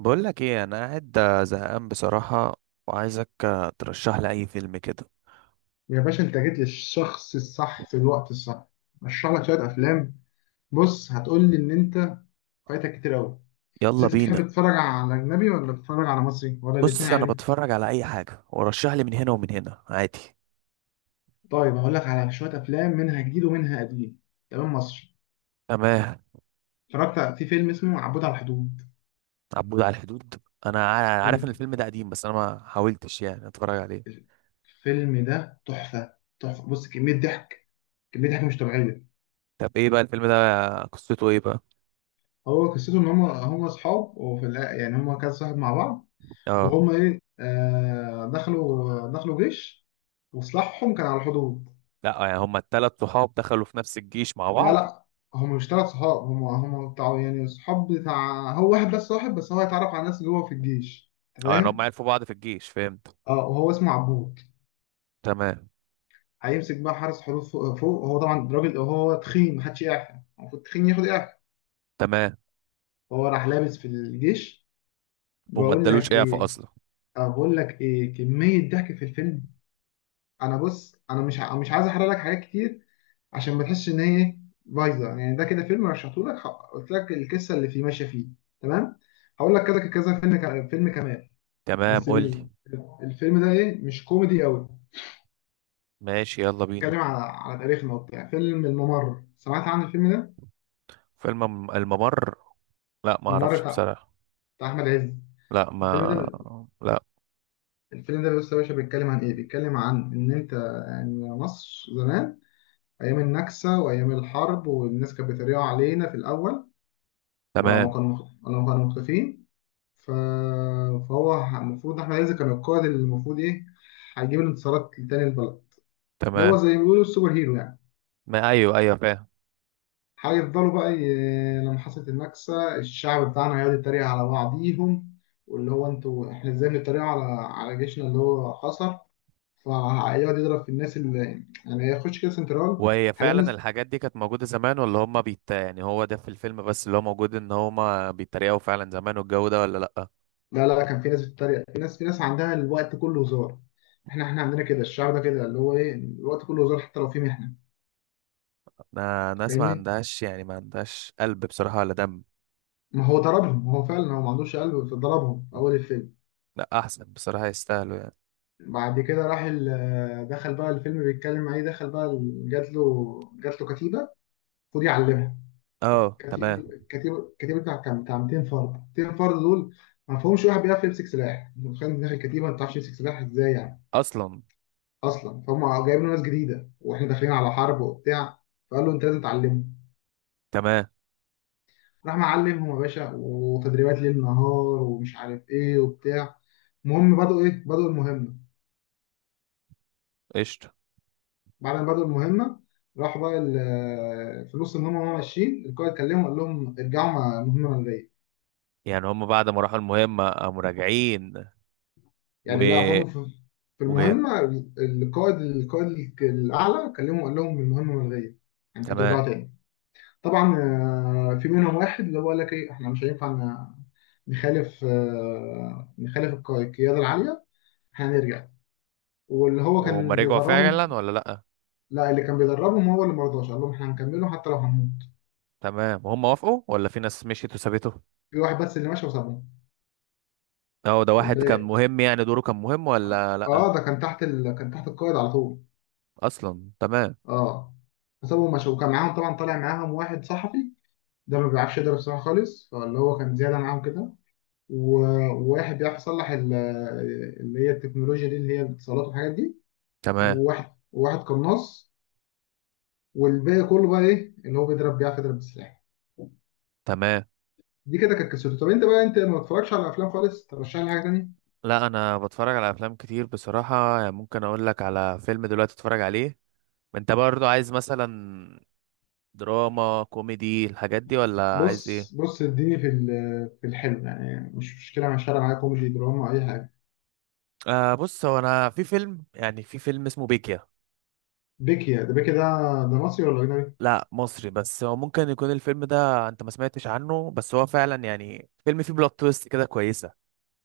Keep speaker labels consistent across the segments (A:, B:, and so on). A: بقول لك ايه، انا قاعد زهقان بصراحة. وعايزك ترشح لي اي فيلم كده.
B: يا باشا انت جيت للشخص الصح في الوقت الصح. اشرح لك شويه افلام. بص هتقول لي ان انت فايتك كتير قوي. بس
A: يلا
B: انت
A: بينا.
B: تحب تتفرج على اجنبي ولا تتفرج على مصري ولا الاثنين
A: بص انا
B: عادي؟
A: بتفرج على اي حاجة، ورشح لي من هنا ومن هنا عادي.
B: طيب هقول لك على شويه افلام منها جديد ومنها قديم. تمام، مصري.
A: تمام.
B: اتفرجت في فيلم اسمه عبود على الحدود.
A: عبود على الحدود، انا عارف ان
B: فيلم-
A: الفيلم ده قديم، بس انا ما حاولتش يعني اتفرج عليه.
B: الفيلم ده تحفه تحفه. بص كميه ضحك، كميه ضحك مش طبيعيه.
A: طب ايه بقى الفيلم ده؟ قصته ايه بقى؟
B: هو قصته ان هم اصحاب، يعني هم كذا صاحب مع بعض.
A: اه.
B: وهم ايه دخلوا، دخلوا جيش، وسلاحهم كان على الحدود.
A: لا يعني هما التلات صحاب دخلوا في نفس الجيش مع
B: لا
A: بعض؟
B: لا، هم مش ثلاث صحاب. هم بتاع يعني صحاب بتاع، هو واحد بس صاحب، بس هو هيتعرف على ناس جوه في الجيش. انت
A: اه، يعني هما
B: فاهم.
A: عرفوا بعض في الجيش، فهمت.
B: اه، وهو اسمه عبود.
A: تمام.
B: هيمسك بقى حارس حدود فوق. هو طبعا راجل، هو تخين، محدش يعرف. المفروض تخين ياخد اعفاء.
A: تمام.
B: هو راح لابس في الجيش.
A: وما
B: بقول لك
A: ادالوش اعفاء
B: ايه،
A: اصلا.
B: بقول لك ايه، كمية ضحك في الفيلم. انا بص انا مش عايز احرق لك حاجات كتير، عشان ما تحسش ان هي إيه؟ بايظه. يعني ده كده فيلم رشحته لك، قلت لك القصه اللي فيه ماشيه فيه. تمام. هقول لك كذا كذا فيلم كمان.
A: تمام،
B: بس
A: قول
B: بي-
A: لي.
B: الفيلم ده ايه مش كوميدي قوي.
A: ماشي، يلا بينا.
B: بيتكلم على على تاريخنا وبتاع، فيلم الممر. سمعت عن الفيلم ده؟
A: فيلم الممر. لا ما
B: الممر
A: اعرفش
B: بتاع،
A: بصراحة.
B: بتاع احمد عز.
A: لا،
B: الفيلم
A: ما
B: ده،
A: لا.
B: الفيلم ده بص يا باشا بيتكلم عن ايه، بيتكلم عن ان انت يعني مصر زمان، ايام النكسه وايام الحرب، والناس كانت بتريقوا علينا في الاول. ولما
A: تمام.
B: كانوا، ولما كانوا مختفين، ف... فهو المفروض احمد عز كان القائد اللي المفروض ايه، هيجيب الانتصارات لتاني البلد، اللي هو
A: تمام.
B: زي ما بيقولوا السوبر هيرو يعني.
A: ما ايوه ايوه، فاهم.
B: هيفضلوا بقى لما حصلت النكسة، الشعب بتاعنا هيقعد يتريق على بعضيهم، واللي هو انتوا احنا ازاي بنتريق على على جيشنا اللي هو خسر. فهيقعد يضرب في الناس اللي، يعني يخش كده سنترال.
A: وهي
B: هلاقي
A: فعلا
B: ناس،
A: الحاجات دي كانت موجودة زمان، ولا هما بيت يعني، هو ده في الفيلم بس اللي هو موجود ان هما بيتريقوا فعلا زمان والجو ده، ولا لا؟
B: لا لا، كان في ناس بتتريق، في ناس، في ناس عندها الوقت كله هزار. احنا عندنا كده، الشعب ده كده اللي هو ايه الوقت كله هزار حتى لو في محنة.
A: انا ناس ما
B: فاهمني.
A: عندهاش يعني ما عندهاش قلب بصراحة ولا دم.
B: ما هو ضربهم، هو فعلا هو ما عندوش قلب، فضربهم اول الفيلم.
A: لا احسن بصراحة يستاهلوا يعني.
B: بعد كده دخل بقى، الفيلم بيتكلم عليه، دخل بقى جات له، جات له كتيبه، خد يعلمها.
A: اه، تمام.
B: كتيبه بتاع كام، بتاع 200 فرد، 200 فرد دول ما فيهمش واحد بيعرف يمسك سلاح. انت متخيل داخل كتيبه ما بتعرفش تمسك سلاح ازاي يعني؟
A: اصلا،
B: اصلا فهم جايبين له ناس جديده واحنا داخلين على حرب وبتاع. فقال له انت لازم تعلمه.
A: تمام.
B: راح معلمهم يا باشا، وتدريبات ليل نهار ومش عارف ايه وبتاع. المهم بدأوا ايه، بدأوا المهمه.
A: قشطة.
B: بعد ما بدأوا المهمة، راحوا بقى في نص المهمة وهم ماشيين، القائد كلمهم قال لهم ارجعوا، مع مهمة منرية
A: يعني هما بعد ما راحوا المهمة قاموا راجعين؟
B: يعني. لا، فهم في، في
A: وتمام.
B: المهمة، القائد، القائد الأعلى كلمهم قال لهم المهمة ملغية، يعني انتوا ترجعوا تاني. طبعا في منهم واحد اللي هو قال لك ايه، احنا مش هينفع نخالف، نخالف القيادة العالية، احنا هنرجع، واللي هو
A: وهم
B: كان
A: رجعوا
B: بيدربهم.
A: فعلا ولا لأ؟
B: لا، اللي كان بيدربهم هو اللي مرضاش، قال لهم احنا هنكمله حتى لو هنموت.
A: تمام، وهم وافقوا ولا في ناس مشيت وسابته؟
B: في واحد بس اللي ماشي وسابهم،
A: اه، ده واحد كان
B: والباقي
A: مهم يعني، دوره كان مهم ولا لأ؟
B: اه، ده كان تحت كان تحت القائد على طول.
A: أصلا، تمام.
B: اه. فسابهم مشوا، وكان معاهم طبعا، طالع معاهم واحد صحفي، ده ما بيعرفش يضرب سلاح خالص، فاللي هو كان زياده معاهم كده. وواحد بيعرف يصلح اللي هي التكنولوجيا دي، اللي هي الاتصالات والحاجات دي.
A: تمام.
B: وواحد قناص، والباقي كله بقى ايه اللي هو بيضرب، بيعرف يضرب بالسلاح.
A: تمام.
B: دي كده كانت قصته. طب انت بقى، انت ما بتتفرجش على افلام خالص؟ ترشح لي حاجه تانيه.
A: لا، أنا بتفرج على أفلام كتير بصراحة، يعني ممكن أقول لك على فيلم دلوقتي تتفرج عليه. أنت برضو عايز مثلا دراما كوميدي الحاجات دي ولا عايز إيه؟
B: بص بص، اديني في الحلو يعني، مش مشكله، مع الشارع معايا، كوميدي دراما اي حاجه.
A: آه، بص هو، أنا في فيلم اسمه بيكيا.
B: بيكي ده، ده مصري ولا أجنبي؟
A: لا مصري، بس هو ممكن يكون الفيلم ده انت ما سمعتش عنه، بس هو فعلا يعني فيلم فيه بلوت تويست كده كويسة.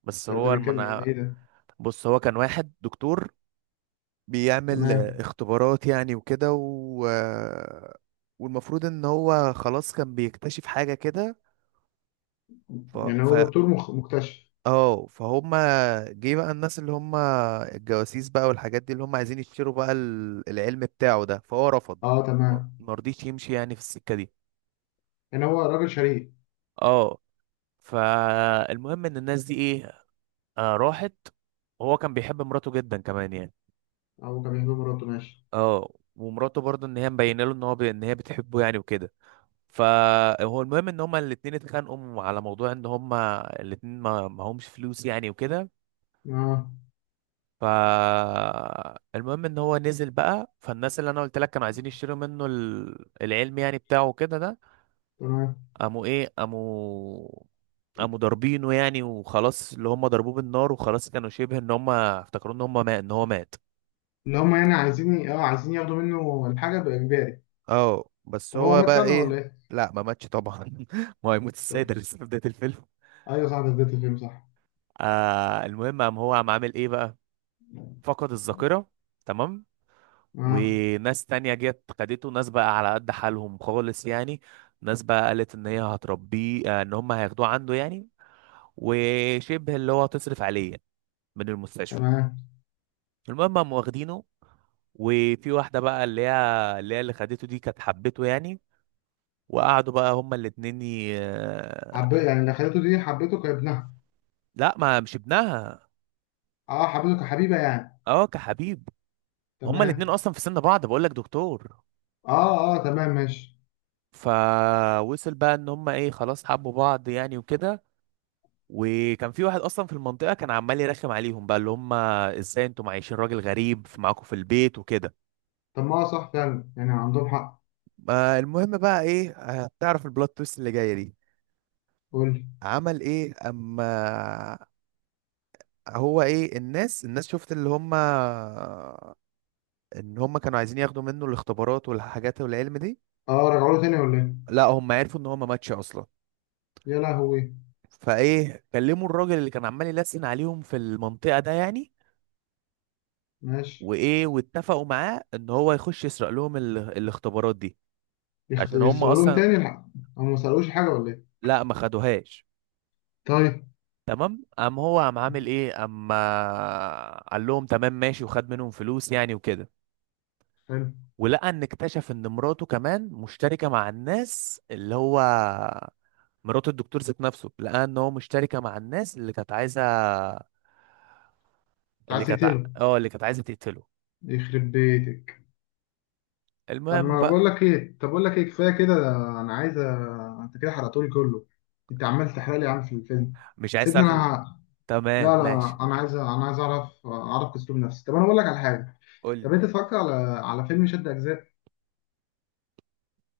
A: بس
B: طب ده
A: هو
B: بيتكلم عن
A: المنا.
B: إيه ده؟
A: بص هو كان واحد دكتور، بيعمل
B: تمام.
A: اختبارات يعني وكده و... آه، والمفروض ان هو خلاص كان بيكتشف حاجة كده ف...
B: يعني
A: ف...
B: هو دكتور مكتشف.
A: اه، فهم. جه بقى الناس اللي هم الجواسيس بقى، والحاجات دي اللي هم عايزين يشتروا بقى العلم بتاعه ده، فهو رفض.
B: أه
A: ما
B: تمام.
A: ما رضيش يمشي يعني في السكة دي.
B: يعني هو راجل شريف.
A: اه. فالمهم ان الناس دي ايه، راحت. وهو كان بيحب مراته جدا كمان يعني.
B: أو كان بيحب مراته، ماشي.
A: اه، ومراته برضه ان هي مبينه له ان هي بتحبه يعني وكده. فهو المهم ان هما الاتنين اتخانقوا على موضوع ان هما الاتنين ما همش فلوس يعني وكده.
B: أه
A: ف المهم ان هو نزل بقى فالناس اللي انا قلت لك كانوا عايزين يشتروا منه العلم يعني بتاعه كده ده.
B: تمام.
A: قاموا ايه قاموا قاموا ضاربينه يعني، وخلاص اللي هم ضربوه بالنار، وخلاص كانوا شبه ان هم افتكروا ان هو مات.
B: اللي هم يعني عايزين أه، عايزين ياخدوا منه الحاجة بإجباري.
A: اه بس
B: طب هو
A: هو
B: مات
A: بقى
B: فعلا
A: ايه.
B: ولا إيه؟
A: لا ما ماتش طبعا. ما هو هيموت ازاي،
B: طب
A: ده لسه في بداية الفيلم.
B: أيوه صح، ده بداية الفيلم صح.
A: المهم، قام هو قام عامل ايه بقى، فقد الذاكرة. تمام.
B: اه
A: وناس تانية جت خدته، ناس بقى على قد حالهم خالص يعني. ناس بقى قالت ان هي هتربيه، ان هم هياخدوه عنده يعني. وشبه اللي هو هتصرف عليه يعني من المستشفى.
B: تمام.
A: المهم هم واخدينه، وفي واحدة بقى اللي هي اللي خدته دي كانت حبته يعني. وقعدوا بقى هما الاتنين ي...
B: حبيت
A: آه،
B: يعني، اللي خليته دي حبيته كابنها؟
A: لا، ما مش ابنها.
B: اه حبيته كحبيبه يعني.
A: اه، كحبيب. هما
B: تمام.
A: الاتنين اصلا في سن بعض بقولك دكتور.
B: اه اه تمام ماشي.
A: فوصل بقى ان هما ايه، خلاص حبوا بعض يعني وكده. وكان في واحد اصلا في المنطقة كان عمال يرخم عليهم بقى، اللي هما ازاي انتوا معيشين راجل غريب في معاكم في البيت وكده.
B: طب ما هو صح فعلا، يعني عندهم حق.
A: ما المهم بقى ايه؟ هتعرف البلوت تويست اللي جايه دي.
B: قول لي.
A: عمل ايه اما هو ايه، الناس شفت اللي هم ان هم كانوا عايزين ياخدوا منه الاختبارات والحاجات والعلم دي.
B: اه، رجعوا له تاني ولا ايه؟
A: لا، هم عرفوا ان هم ماتش اصلا.
B: يا لهوي.
A: فايه، كلموا الراجل اللي كان عمال يلسن عليهم في المنطقة ده يعني.
B: ماشي.
A: وايه واتفقوا معاه ان هو يخش يسرق لهم الاختبارات دي. عشان هم
B: يسرقلهم
A: اصلا.
B: تاني الحق. هم ما سرقوش حاجة ولا ايه؟
A: لا ما خدوهاش.
B: طيب.
A: تمام، قام هو قام عامل ايه اما، قال لهم تمام ماشي وخد منهم فلوس يعني وكده.
B: حلو انت.
A: ولقى ان اكتشف ان مراته كمان مشتركة مع الناس اللي هو، مرات الدكتور ذات نفسه، لقى ان هو مشتركة مع الناس اللي كانت عايزة، اللي
B: عايز
A: كانت ع-
B: تقتله.
A: اه اللي كانت عايزة تقتله.
B: يخرب بيتك. طب
A: المهم
B: ما بقول
A: بقى.
B: لك ايه، طب بقول لك ايه كفاية كده، ده انا عايز انت كده حرقتولي كله. انت عمال تحرق لي يا عم في الفيلم.
A: مش عايز
B: سيبني
A: تعرف
B: انا.
A: تمام
B: لا
A: ماشي.
B: لا، انا عايز، انا عايز اعرف، اعرف اسلوب نفسي. طب انا بقول لك على حاجة.
A: قول
B: طب
A: لي.
B: انت اتفرجت على، على فيلم شد اجزاء؟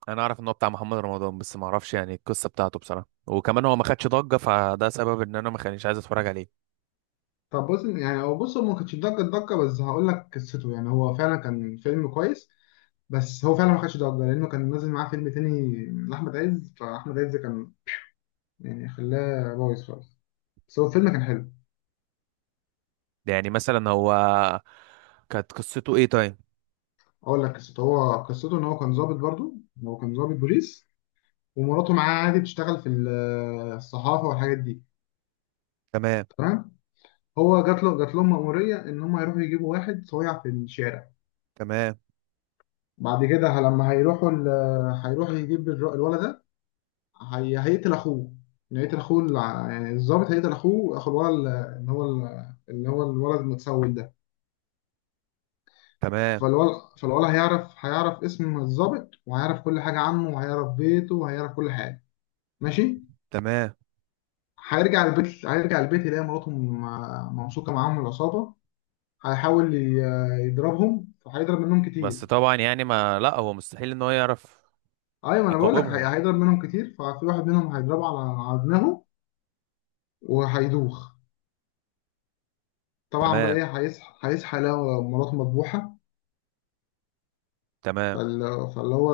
A: انا اعرف ان هو بتاع محمد رمضان، بس ما اعرفش يعني القصة بتاعته بصراحة، وكمان هو ما خدش ضجة، فده سبب ان انا ما كانش عايز اتفرج عليه.
B: طب بص يعني هو بص، هو ما كانش ضجة ضجة، بس هقول لك قصته، يعني هو فعلا كان فيلم كويس. بس هو فعلا ما خدش ضجه لانه كان نازل معاه فيلم تاني لاحمد عز، فاحمد عز كان يعني خلاه بايظ خالص، بس هو الفيلم كان حلو.
A: يعني مثلا هو، كانت قصته ايه طيب؟
B: اقول لك قصته، هو قصته ان هو كان ضابط برضو، هو كان ضابط بوليس، ومراته معاه عادي بتشتغل في الصحافه والحاجات دي.
A: تمام.
B: تمام. هو جات له، جات لهم مأموريه ان هم يروحوا يجيبوا واحد صويع في الشارع.
A: تمام.
B: بعد كده لما هيروحوا يجيب الولد ده، هي هيقتل اخوه، يعني هيقتل اخوه يعني الظابط هيقتل اخوه، اخو الولد اللي هو الولد المتسول ده.
A: تمام.
B: فالولد هيعرف، هيعرف اسم الظابط، وهيعرف كل حاجة عنه، وهيعرف بيته، وهيعرف كل حاجة. ماشي.
A: تمام.
B: هيرجع البيت يلاقي مراته ممسوكة معاهم من العصابة. هيحاول ي- يضربهم فهيضرب منهم كتير.
A: بس طبعا يعني ما لا، هو مستحيل ان هو يعرف.
B: ايوه ما انا بقول لك،
A: يقومهم.
B: هيضرب منهم كتير، ففي واحد منهم هيضربه على على دماغه وهيدوخ. طبعا بقى
A: تمام.
B: ايه، هيصحى يلاقي مراته مذبوحة.
A: تمام.
B: فاللي هو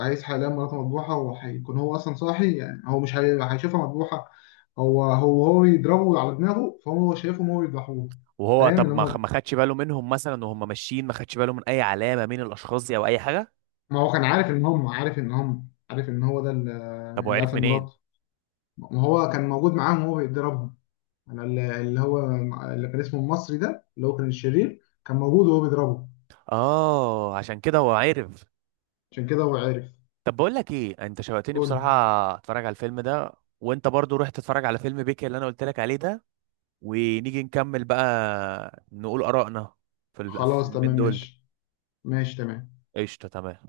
B: عايز حاليا مراته مذبوحة، وهيكون هو أصلا صاحي، يعني هو مش هيشوفها مذبوحة. هو يضربه على دماغه، فهو شايفهم هو يذبحوه.
A: وهو،
B: فاهم إن
A: طب ما خ-
B: هم،
A: ما خدش باله منهم مثلا وهم ماشيين، ما خدش باله من اي علامة مين الاشخاص دي او اي حاجة؟
B: ما هو كان عارف إن هم، عارف إن هو ده
A: طب هو
B: اللي
A: عرف
B: قتل
A: منين؟
B: مراته. ما هو كان موجود معاهم وهو بيضربهم. أنا ال- اللي هو اللي كان اسمه المصري ده، اللي هو كان الشرير، كان موجود وهو بيضربه.
A: اه، عشان كده هو عرف.
B: عشان كده هو عارف.
A: طب بقول لك ايه، انت شوقتني
B: قول لي.
A: بصراحة. اتفرج على الفيلم ده. وانت برضو روح تتفرج على فيلم بيكي اللي انا قلت لك عليه ده. ونيجي نكمل بقى نقول آرائنا في
B: خلاص
A: الفيلمين
B: تمام
A: دول.
B: ماشي. ماشي تمام.
A: قشطة، تمام.